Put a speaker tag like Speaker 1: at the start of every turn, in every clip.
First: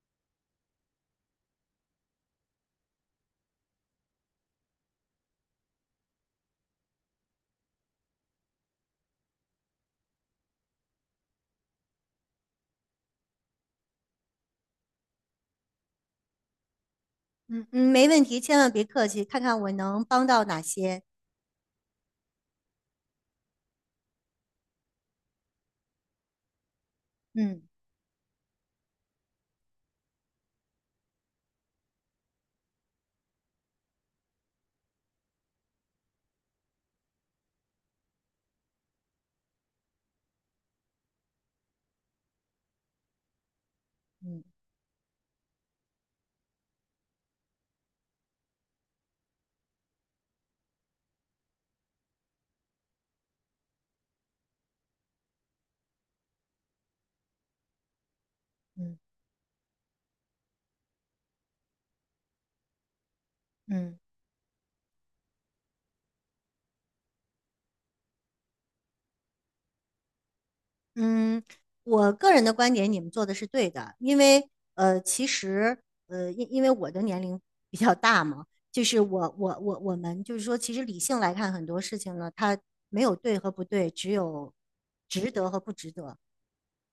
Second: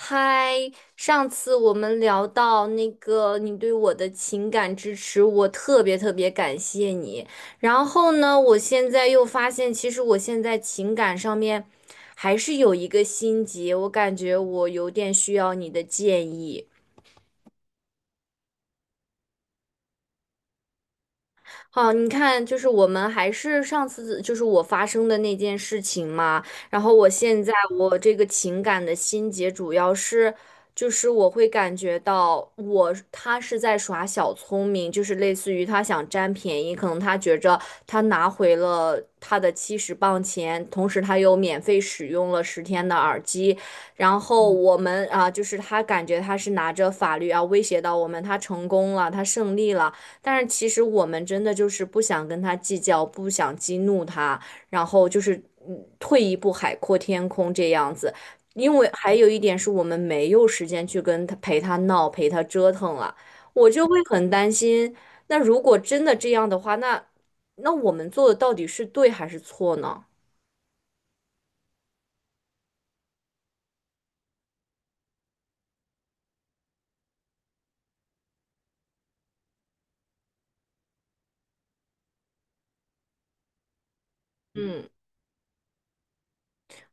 Speaker 1: 嗨，上次我们聊到那个你对我的情感支持，我特别特别感谢你。然后呢，我现在又发现，其实我现在情感上面还是有一个心结，我感觉我有点需要你的建议。
Speaker 2: 嗯嗯，没问题，千万别客气，看看我能帮到哪些。
Speaker 1: 好，你看，就是我们还是上次就是我发生的那件事情嘛，然后我现在
Speaker 2: 嗯
Speaker 1: 我这个情感的心结主要是，就是我会感觉到我他是在耍小聪明，就是类似于他想占便宜，可能他觉着他拿回了他的70磅钱，同时他又免费使用了10天的耳机，然后
Speaker 2: 嗯
Speaker 1: 我们啊，就是他感觉他是拿着法律啊威胁到我们，他成功了，他胜利了。但是其实我们真的就是不想跟他计较，不想激怒他，然后就是退一步海阔天空这样子。因为
Speaker 2: 嗯
Speaker 1: 还有一点是我们没有时间去跟他陪他闹、陪他折腾了，我就会
Speaker 2: 嗯
Speaker 1: 很担心。那如果真的这样的话，那我们做的到底是对还是错呢？
Speaker 2: 嗯，我个人的观点，你们做的是对的，因为其实因为我的年龄比较大嘛，就是我们就是说，其实理性来看很多事情呢，它没有对和不对，只有值得和不值得。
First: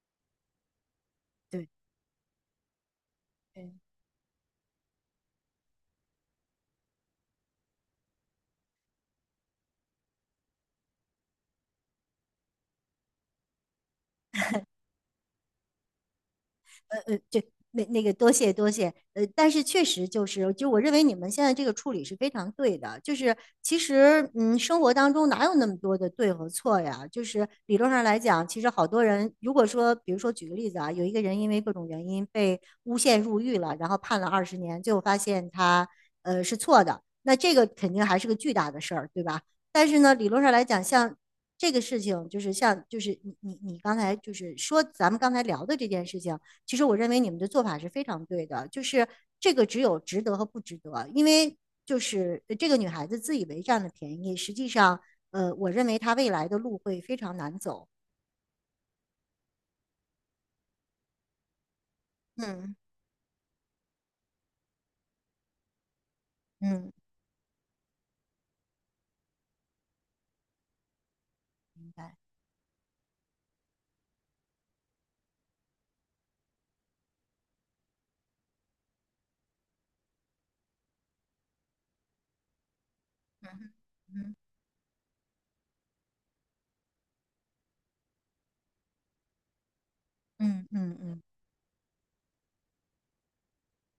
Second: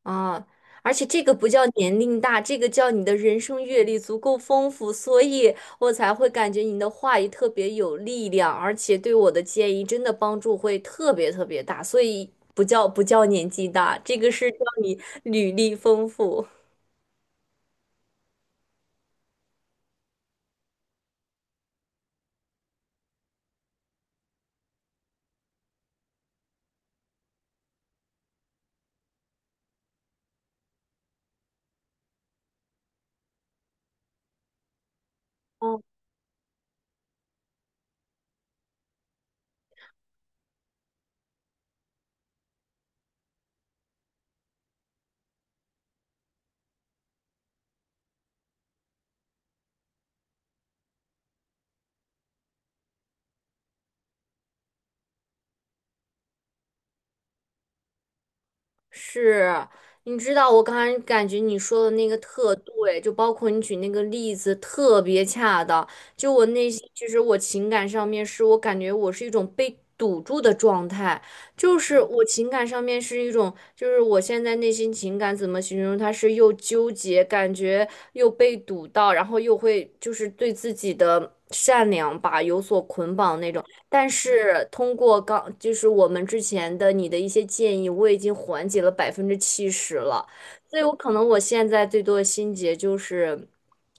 Speaker 1: 啊，而且这个不叫
Speaker 2: 对，
Speaker 1: 年龄大，这个叫你的人生
Speaker 2: 对
Speaker 1: 阅历足够丰富，所以我才会感觉你的话语特别有力量，而且对我的建议真的帮助会特别特别大，所以不叫年纪大，这个是叫你履历丰富。
Speaker 2: 呃呃这那个多谢多谢，但是确实就是，就我认为你们现在这个处理是非常对的，就是其实嗯，生活当中哪有那么多的对和错呀？就是理论上来讲，其实好多人如果说，比如说举个例子啊，有一个人因为各种原因被诬陷入狱了，然后判了20年，最后发现他是错的，那这个肯定还是个巨大的事儿，对吧？但是呢，理论上来讲，像这个事情，就是就是你刚才就是说咱们刚才聊的这件事情。其实我认为你们的做法是非常对的，就是这个只有值得和不值得，因为就是这个女孩子自以为占了便宜，实际上，我认为她未来的路会非常难走。
Speaker 1: 是，你知道我刚才感觉你说的那个特
Speaker 2: 嗯
Speaker 1: 对，就包括你举那个例子特别恰当。就我内心，
Speaker 2: 嗯，
Speaker 1: 其实我情感上面是我感觉我是一种被堵住的状态，就
Speaker 2: 明
Speaker 1: 是
Speaker 2: 白。
Speaker 1: 我情感上面是一种，就是我现在内心情感怎么形容？它是又纠结，感觉又被堵到，然后又会就是对自己的善良吧有所捆绑那种。
Speaker 2: 嗯
Speaker 1: 但
Speaker 2: 嗯
Speaker 1: 是通过刚就是我们之前的你的一些建议，我已经缓解了70%了，
Speaker 2: 嗯
Speaker 1: 所以
Speaker 2: 嗯
Speaker 1: 我
Speaker 2: 嗯
Speaker 1: 可
Speaker 2: 嗯。
Speaker 1: 能我现在最多的心结就是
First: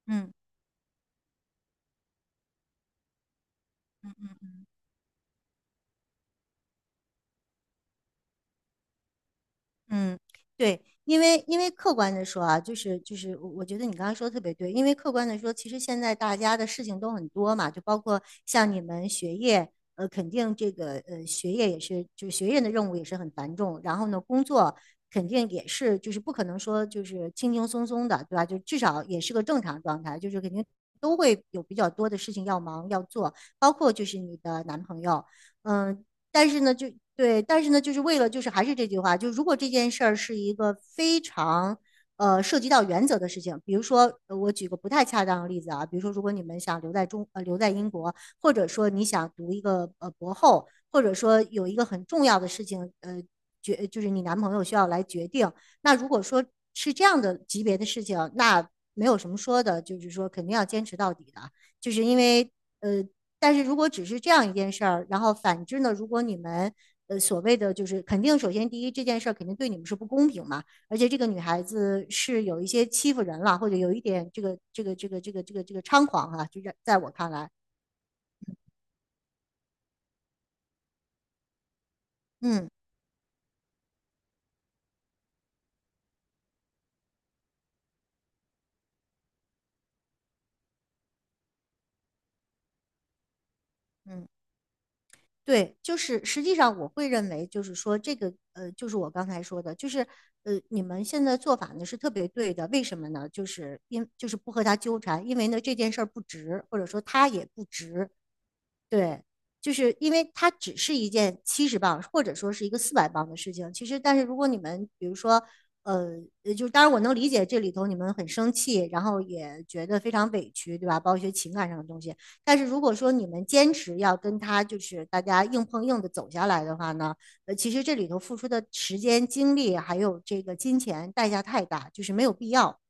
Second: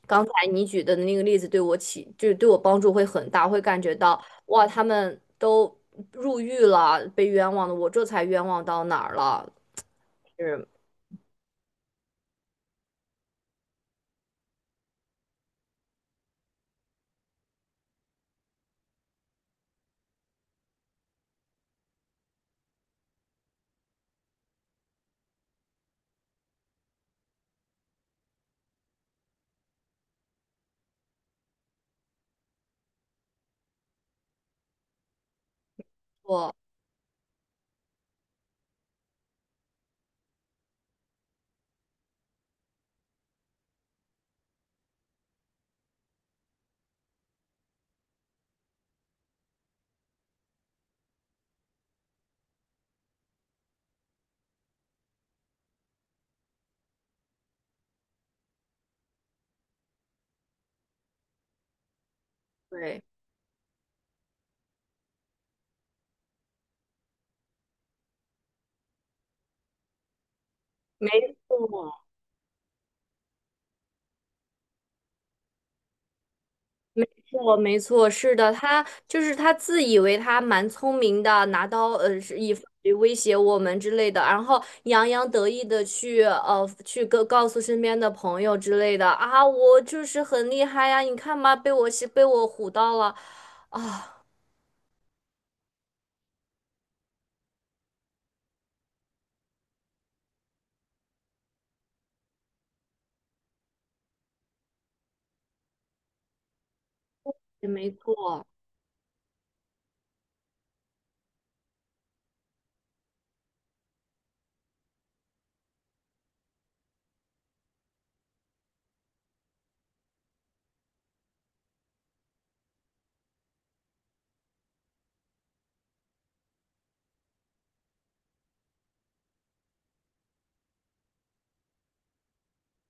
Speaker 1: 刚
Speaker 2: 嗯
Speaker 1: 才你举的那个例子对我起就是对我帮助会很大，会感觉到哇，他们都入狱了，被冤枉的，我这才冤枉到哪儿了？
Speaker 2: 嗯，
Speaker 1: 是，
Speaker 2: 对，因为客观的说啊，我觉得你刚刚说的特别对，因为客观的说，其实现在大家的事情都很多嘛，就包括像你们学业，肯定这个学业也是，就是学业的任务也是很繁重，然后呢，工作肯定也是，就是不可能说就是轻轻松松的，对吧？就至少也是个正常状态，就是肯定都会有比较多的事情要忙要做，包括就是你的男朋友。嗯，但
Speaker 1: 我
Speaker 2: 是呢，就对，但是呢，就是为了，就是还是这句话，就如果这件事儿是一个非常涉及到原则的事情，比如说我举个不太恰当的例子啊，比如说如果你们想留在英国，或者说你想读一个博后，或者说有一个很重要的事情就是你男朋友需要来决定，那如果说是这样的级别的事情，那没有什么说的，就是说肯定要坚持到底的，就是因为
Speaker 1: 对，
Speaker 2: 呃但是如果只是这样一件事儿，然后反之呢，如果你们所谓的就是肯定，首先第一这件事儿肯定对你们是不公平嘛，而
Speaker 1: 没
Speaker 2: 且这个女孩
Speaker 1: 错，
Speaker 2: 子是有一些欺负人了，或者有一点这个猖狂啊，就在我看来，
Speaker 1: 我没错，是的，他就是他自以为他蛮聪明的，拿刀是以法
Speaker 2: 嗯
Speaker 1: 律威胁我们之类的，然后洋洋得意的去去告诉身边的朋友之类的啊，我就是很厉害呀，你看吧，被我是被我唬到了，
Speaker 2: 嗯，对，就是实际上我会认为就是说这个，就是我刚才说的，就是你们现在做法呢是特别对的，为什么呢？就是因就是不和他纠缠，因为呢这件事儿不值，或者说他也不
Speaker 1: 也没
Speaker 2: 值。
Speaker 1: 错。
Speaker 2: 对，就是因为它只是一件七十磅或者说是一个四百磅的事情。其实，但是如果你们比如说，呃，就当然我能理解这里头你们很生气，然后也觉得非常委屈，对吧？包括一些情感上的东西。但是如果说你们坚持要跟他就是大家硬碰硬的走下来的话呢，其实这里头付出的时间、精力还有这个金钱代价太大，就是没有必要。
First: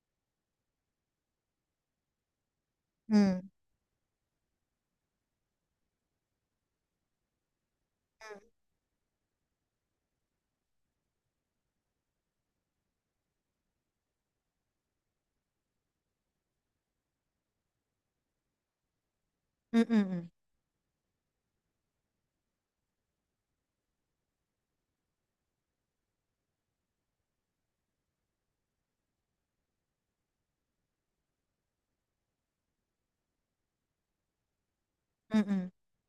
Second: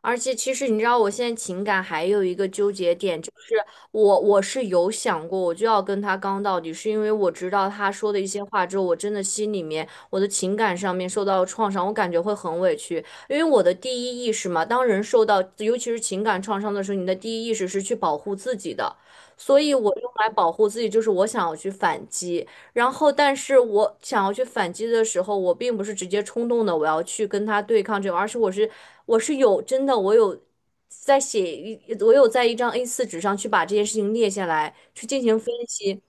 Speaker 1: 而且其实你知道，我现在情感还有一个纠结点，就
Speaker 2: 嗯
Speaker 1: 是我是有想过，我就要跟他刚到底，是因为我知道他说的一些话之后，我真的心里面我的情感上面受到了创伤，我感觉会很委屈，因为我的第一意识嘛，当人受到尤其是情感创伤的时候，你的第一意识是去保护自己的，所以
Speaker 2: 嗯
Speaker 1: 我
Speaker 2: 嗯
Speaker 1: 用来
Speaker 2: 嗯
Speaker 1: 保护自己就是我想要去反击。然后，但是我想要去反击的时候，我并不是直接冲动的，我要去跟他对抗这种，而是我是我是有真的，我有在写一，我有在一张 a 四纸上去把这件事情列下来，去进行
Speaker 2: 嗯
Speaker 1: 分
Speaker 2: 嗯
Speaker 1: 析。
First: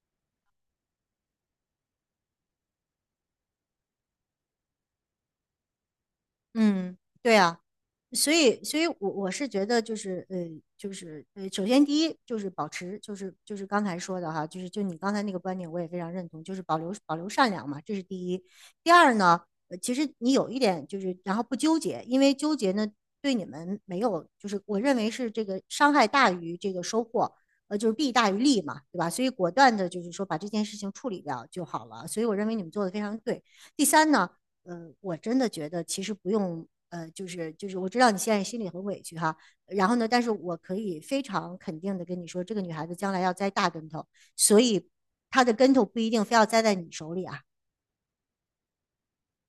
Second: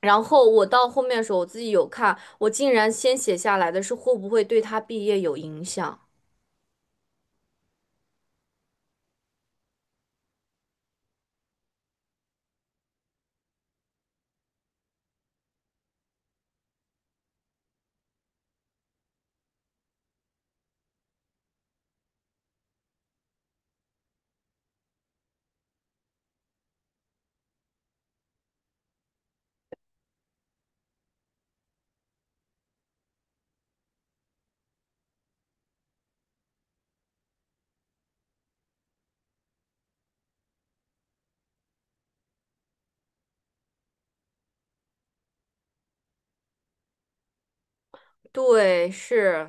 Speaker 1: 然后我到后面的时候，我自己有看，我竟然先写下来的是会不会对他毕业有影响。
Speaker 2: 嗯，对啊。所以我是觉得就是，首先第一就是保持，就是刚才说的哈，就你刚才那个观点，我也非常认同，就是保留善良嘛，这是第一。第二呢，其实你有一点就是，然后不纠结，因为纠结呢对你们没有，就是我认为是这个伤害大于这个收获，就是弊大于利嘛，对吧？所以果断的就是说把这件事情处理掉就好了。所以我认为你们做的非常对。第三呢。我真的觉得其实不用，我知道你现在心里很委屈哈。然后呢，但是我可以非常肯定的跟你说，这个女孩子将来要栽大跟头，所以她的跟头不一定非要栽在你手里啊。
Speaker 1: 对，是，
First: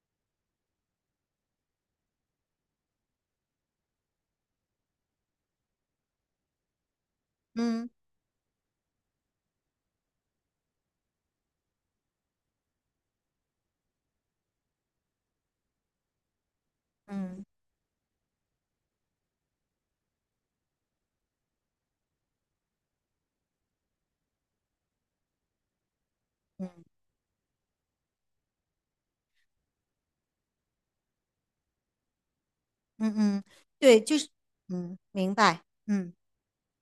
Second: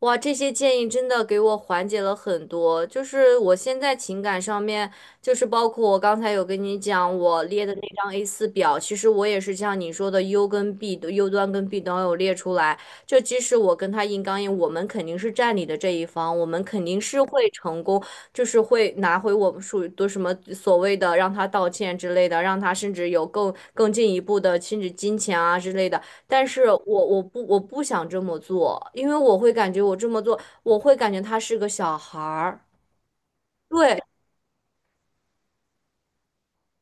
Speaker 1: 哇，这些建议真的给我缓解了很多。就是我现在情感上面，就是包括我刚才有跟你讲我列的那
Speaker 2: 嗯
Speaker 1: 张 a 四表，其实我也是像你说的 U 跟 B 的 U 端跟 B 端有列出来。就即使我跟他硬刚硬，我们肯定是占理的这一方，我们肯定是
Speaker 2: 嗯
Speaker 1: 会成功，就是会拿回我们属于的什么所谓的的。让他道歉之类甚至有更进一步金钱啊，但是
Speaker 2: 嗯
Speaker 1: 我不想这么做，因为我会感觉我这么做，我会感觉他是个小孩儿。
Speaker 2: 嗯嗯，
Speaker 1: 对，
Speaker 2: 对，明白，嗯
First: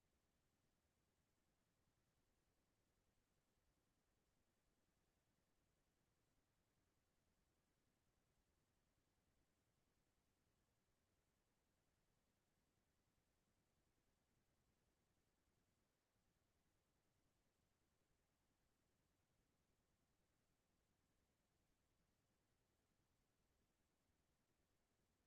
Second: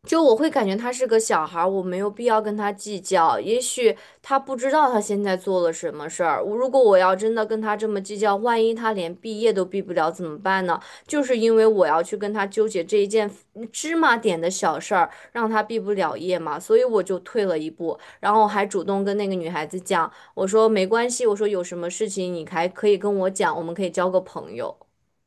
Speaker 1: 就我会感觉他是个小孩儿，我没有必要跟他计较。也许他不知道他现在做了什么事儿。我如果我要真的跟他这么计较，万一他连毕业都毕不了怎么办呢？就是因为我要去跟他纠结这一件芝麻点的小事儿，让他毕不了业嘛，所以我就退了一步，然后还主动跟那个女孩子讲，我说没关系，我说有什么事情你还可以跟我讲，我们可以交个朋友。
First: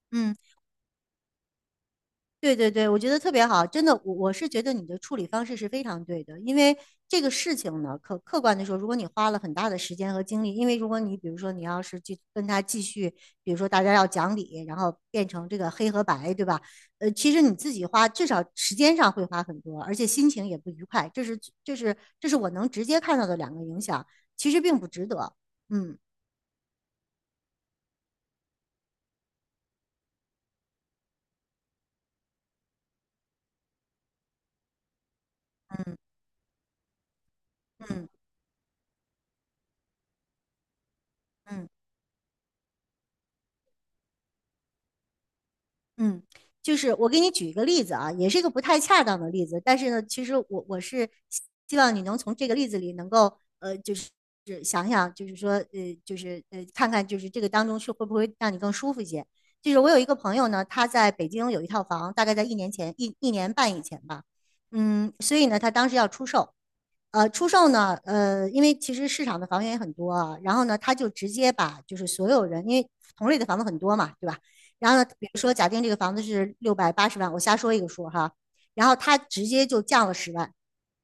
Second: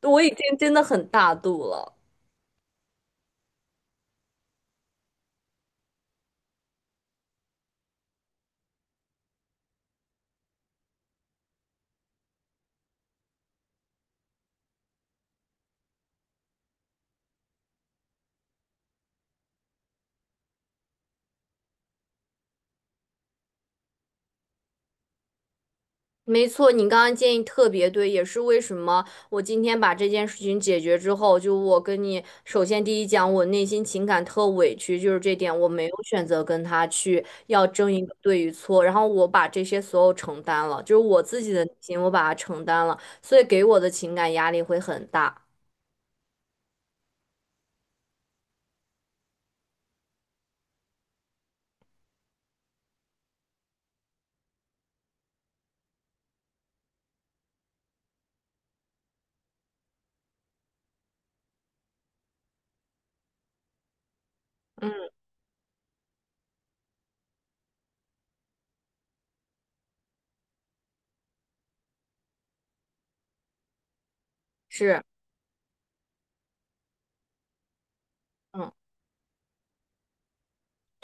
Speaker 1: 我已
Speaker 2: 嗯。
Speaker 1: 经真的很大度了。
Speaker 2: 对对对，我觉得特别好，真的，我是觉得你的处理方式是非常对的，因为这个事情呢，客客观的说，如果你花了很大的时间和精力，因为如果你比如说你要是去跟他继续，比如说大家要讲理，然后变成这个黑和白，对吧？其实你自己花至少时间上会花很多，而且心情也不愉快，这是这是我能直接看到的两个影响，其实并不值得。嗯
Speaker 1: 没错，你刚刚建议特别对，也是为什么我今天把这件事情解决之后，就我跟你首先第一讲，我内心情感特委屈，就是这点我没
Speaker 2: 嗯
Speaker 1: 有选择跟他去要争一
Speaker 2: 嗯
Speaker 1: 个对与错，然后我把这些所有承担了，就是我自己的
Speaker 2: 嗯。
Speaker 1: 内心我把它承担了，所以给我的情感压力会很大。
Speaker 2: 嗯，就是我给你举一个例子啊，也是一个不太恰当的例子，但是呢，其实我是希望你能从这个例子里能够是想想，看看就是这个当中是会不会让你更舒服一些。就是我有一个朋友呢，他在北京有一套房，大概在一年前一年半以前吧，
Speaker 1: 嗯，
Speaker 2: 嗯，所以呢，他当时要出售，出售呢，因为其实市场的房源也很多啊，然后呢，他就直接把就是所有人，因为同类的房子很多嘛，对吧？然后
Speaker 1: 是，
Speaker 2: 呢，比如说假定这个房子是680万，我瞎说一个数哈，
Speaker 1: 嗯，
Speaker 2: 然后他直接就降了十万，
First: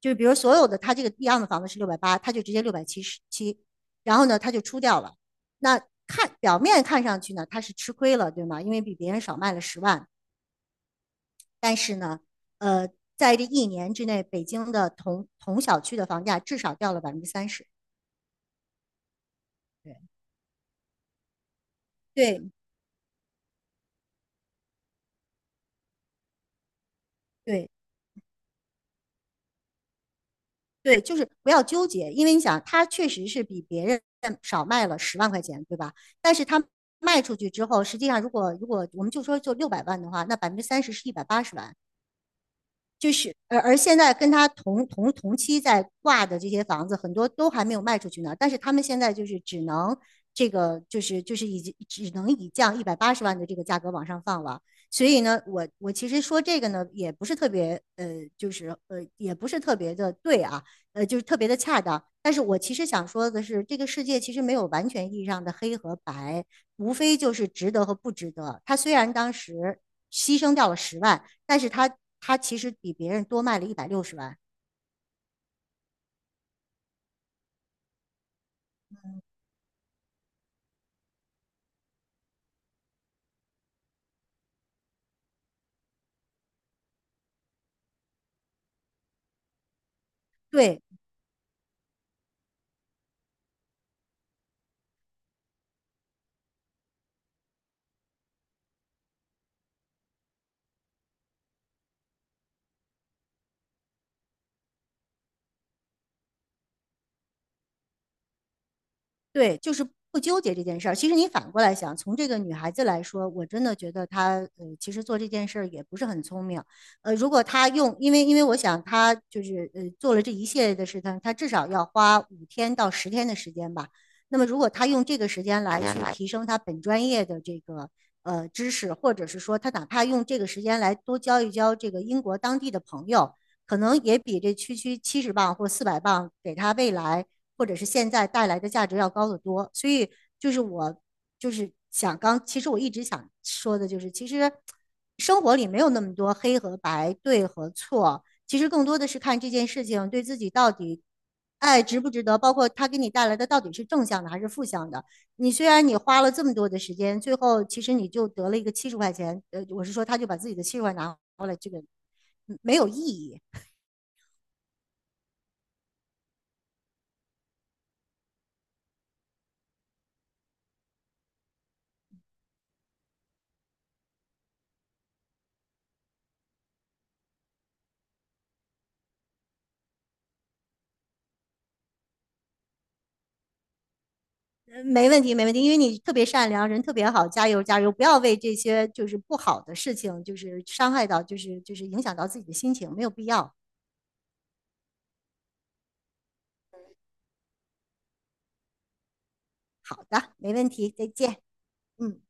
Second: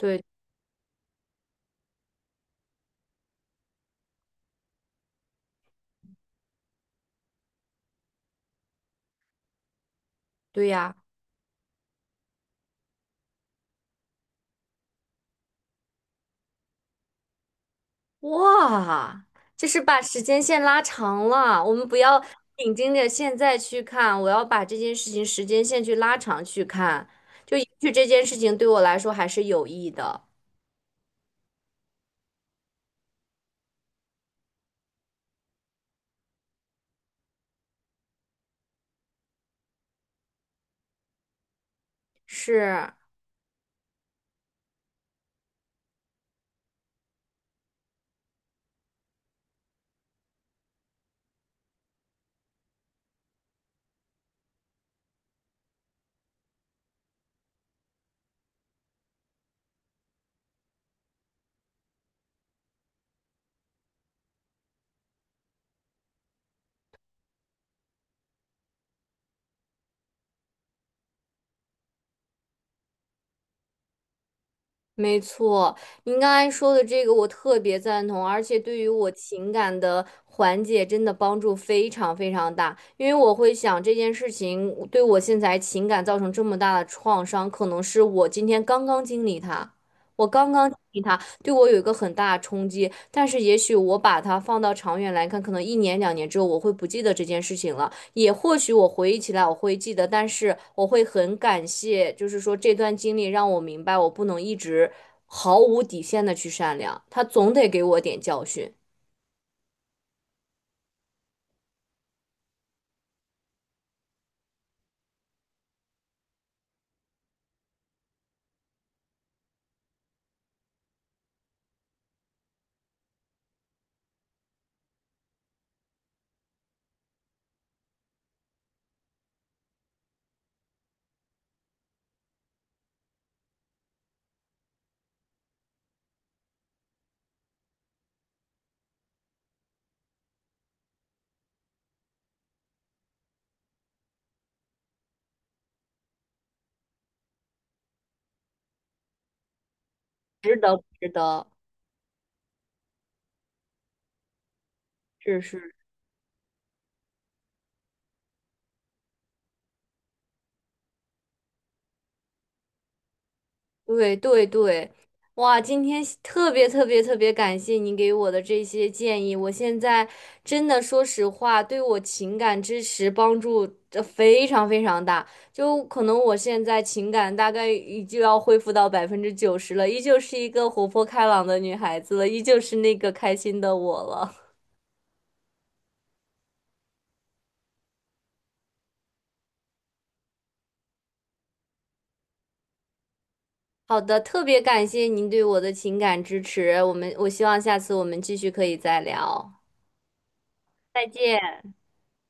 Speaker 2: 就是比如所有的他这个一样的房子是六百八，他就直接677，然后呢，他就出掉了。那看表面看上去呢，他是吃亏了，对吗？因为比别人少卖了十万，
Speaker 1: 对呀。
Speaker 2: 但是呢，呃，在这一年之内，北京的同小区的房价至少掉了百分之三十。
Speaker 1: 哇，就是把
Speaker 2: 对
Speaker 1: 时间线拉长了。我们不要
Speaker 2: 对
Speaker 1: 紧盯着现在去看，我要把这件事情时间线去拉长去看，就也
Speaker 2: 对
Speaker 1: 许这件事情对我来说还是有益的。
Speaker 2: 对，就是不要纠结，因为你想，他确实是比别人少卖了10万块钱，对吧？但是他卖出去之后，实际上如果我们就说就600万的话，那百分之三十是一百八十万。
Speaker 1: 是。
Speaker 2: 就是现在跟他同期在挂的这些房子，很多都还没有卖出去呢，但是他们现在就是只能已经只能以降一百八十万的这个价格往上放了。所以呢，我其实说这个呢，也不是特别的对啊，就是特别的恰当。但是我其实想说的是，这个世界其实没有完全意义上的黑和白，无非就是值得和不值得。他虽然当时牺牲掉了十万，但是他其实比别人多卖了160万。
Speaker 1: 没错，您刚才说的这个我特别赞同，而且对于我情感的缓解真的帮助非常非常大。因为我会想这件事情对我现在情感造成这么大的创伤，可能是我今天刚刚经历它，我刚刚经
Speaker 2: 对
Speaker 1: 历它对我有一个很大的冲击。但是也许我把它放到长远来看，可能一年两年之后我会不记得这件事情了。也或许我回忆起来我会记得，但是我会很感谢，就是说这段经历让我明白，我不能一直毫无底线的去善良，他总得给我点教训，
Speaker 2: 对，就是不纠结这件事儿。其实你反过来想，从这个女孩子来说，我真的觉得她其实做这件事儿也不是很聪明。如果她用，因为我想她就是做了这一系列的事情，她至少要花5天到10天的时间吧。那么如果她用这个时间来去提升她本专业的这个。知识，或者是说她哪怕用这个时间来多交一交这个英国当地的朋友，可能也比这区区70磅或400磅给他未来或者是现在带来的价值要高得多。所以就是我就是想刚，其实我一直想说的就是，其实生活里没有那么多黑和白、对和错，其实更多的是看这件事情对自己
Speaker 1: 值
Speaker 2: 到
Speaker 1: 得不
Speaker 2: 底。
Speaker 1: 值得？
Speaker 2: 爱值不值得？包括他给你带来的到底是正向的还是负向的？
Speaker 1: 是
Speaker 2: 你虽
Speaker 1: 是。
Speaker 2: 然你花了这么多的时间，最后其实你就得了一个70块钱，我是说他就把自己的七十块拿回来，这个没有意义。
Speaker 1: 对对对，哇！今天特别特别特别感谢您给我的这些建议，我现在真的说实话，对我情感支持帮助非常非常大。就可能我现在情感大概已经要恢复到90%了，依旧是一个活泼开朗的女孩子了，依旧是那个开心的我了。
Speaker 2: 没问题，没问题，因为你特别善良，人特别好，加油加油！不要为这些就是不好的事情，就是伤害到，就是就是影响到自己的心情，没有必要。
Speaker 1: 好的，特别感谢您对我的情感支持，我希望下次我们继续可以再聊，
Speaker 2: 好的，没问题，
Speaker 1: 再
Speaker 2: 再见。
Speaker 1: 见。
Speaker 2: 嗯。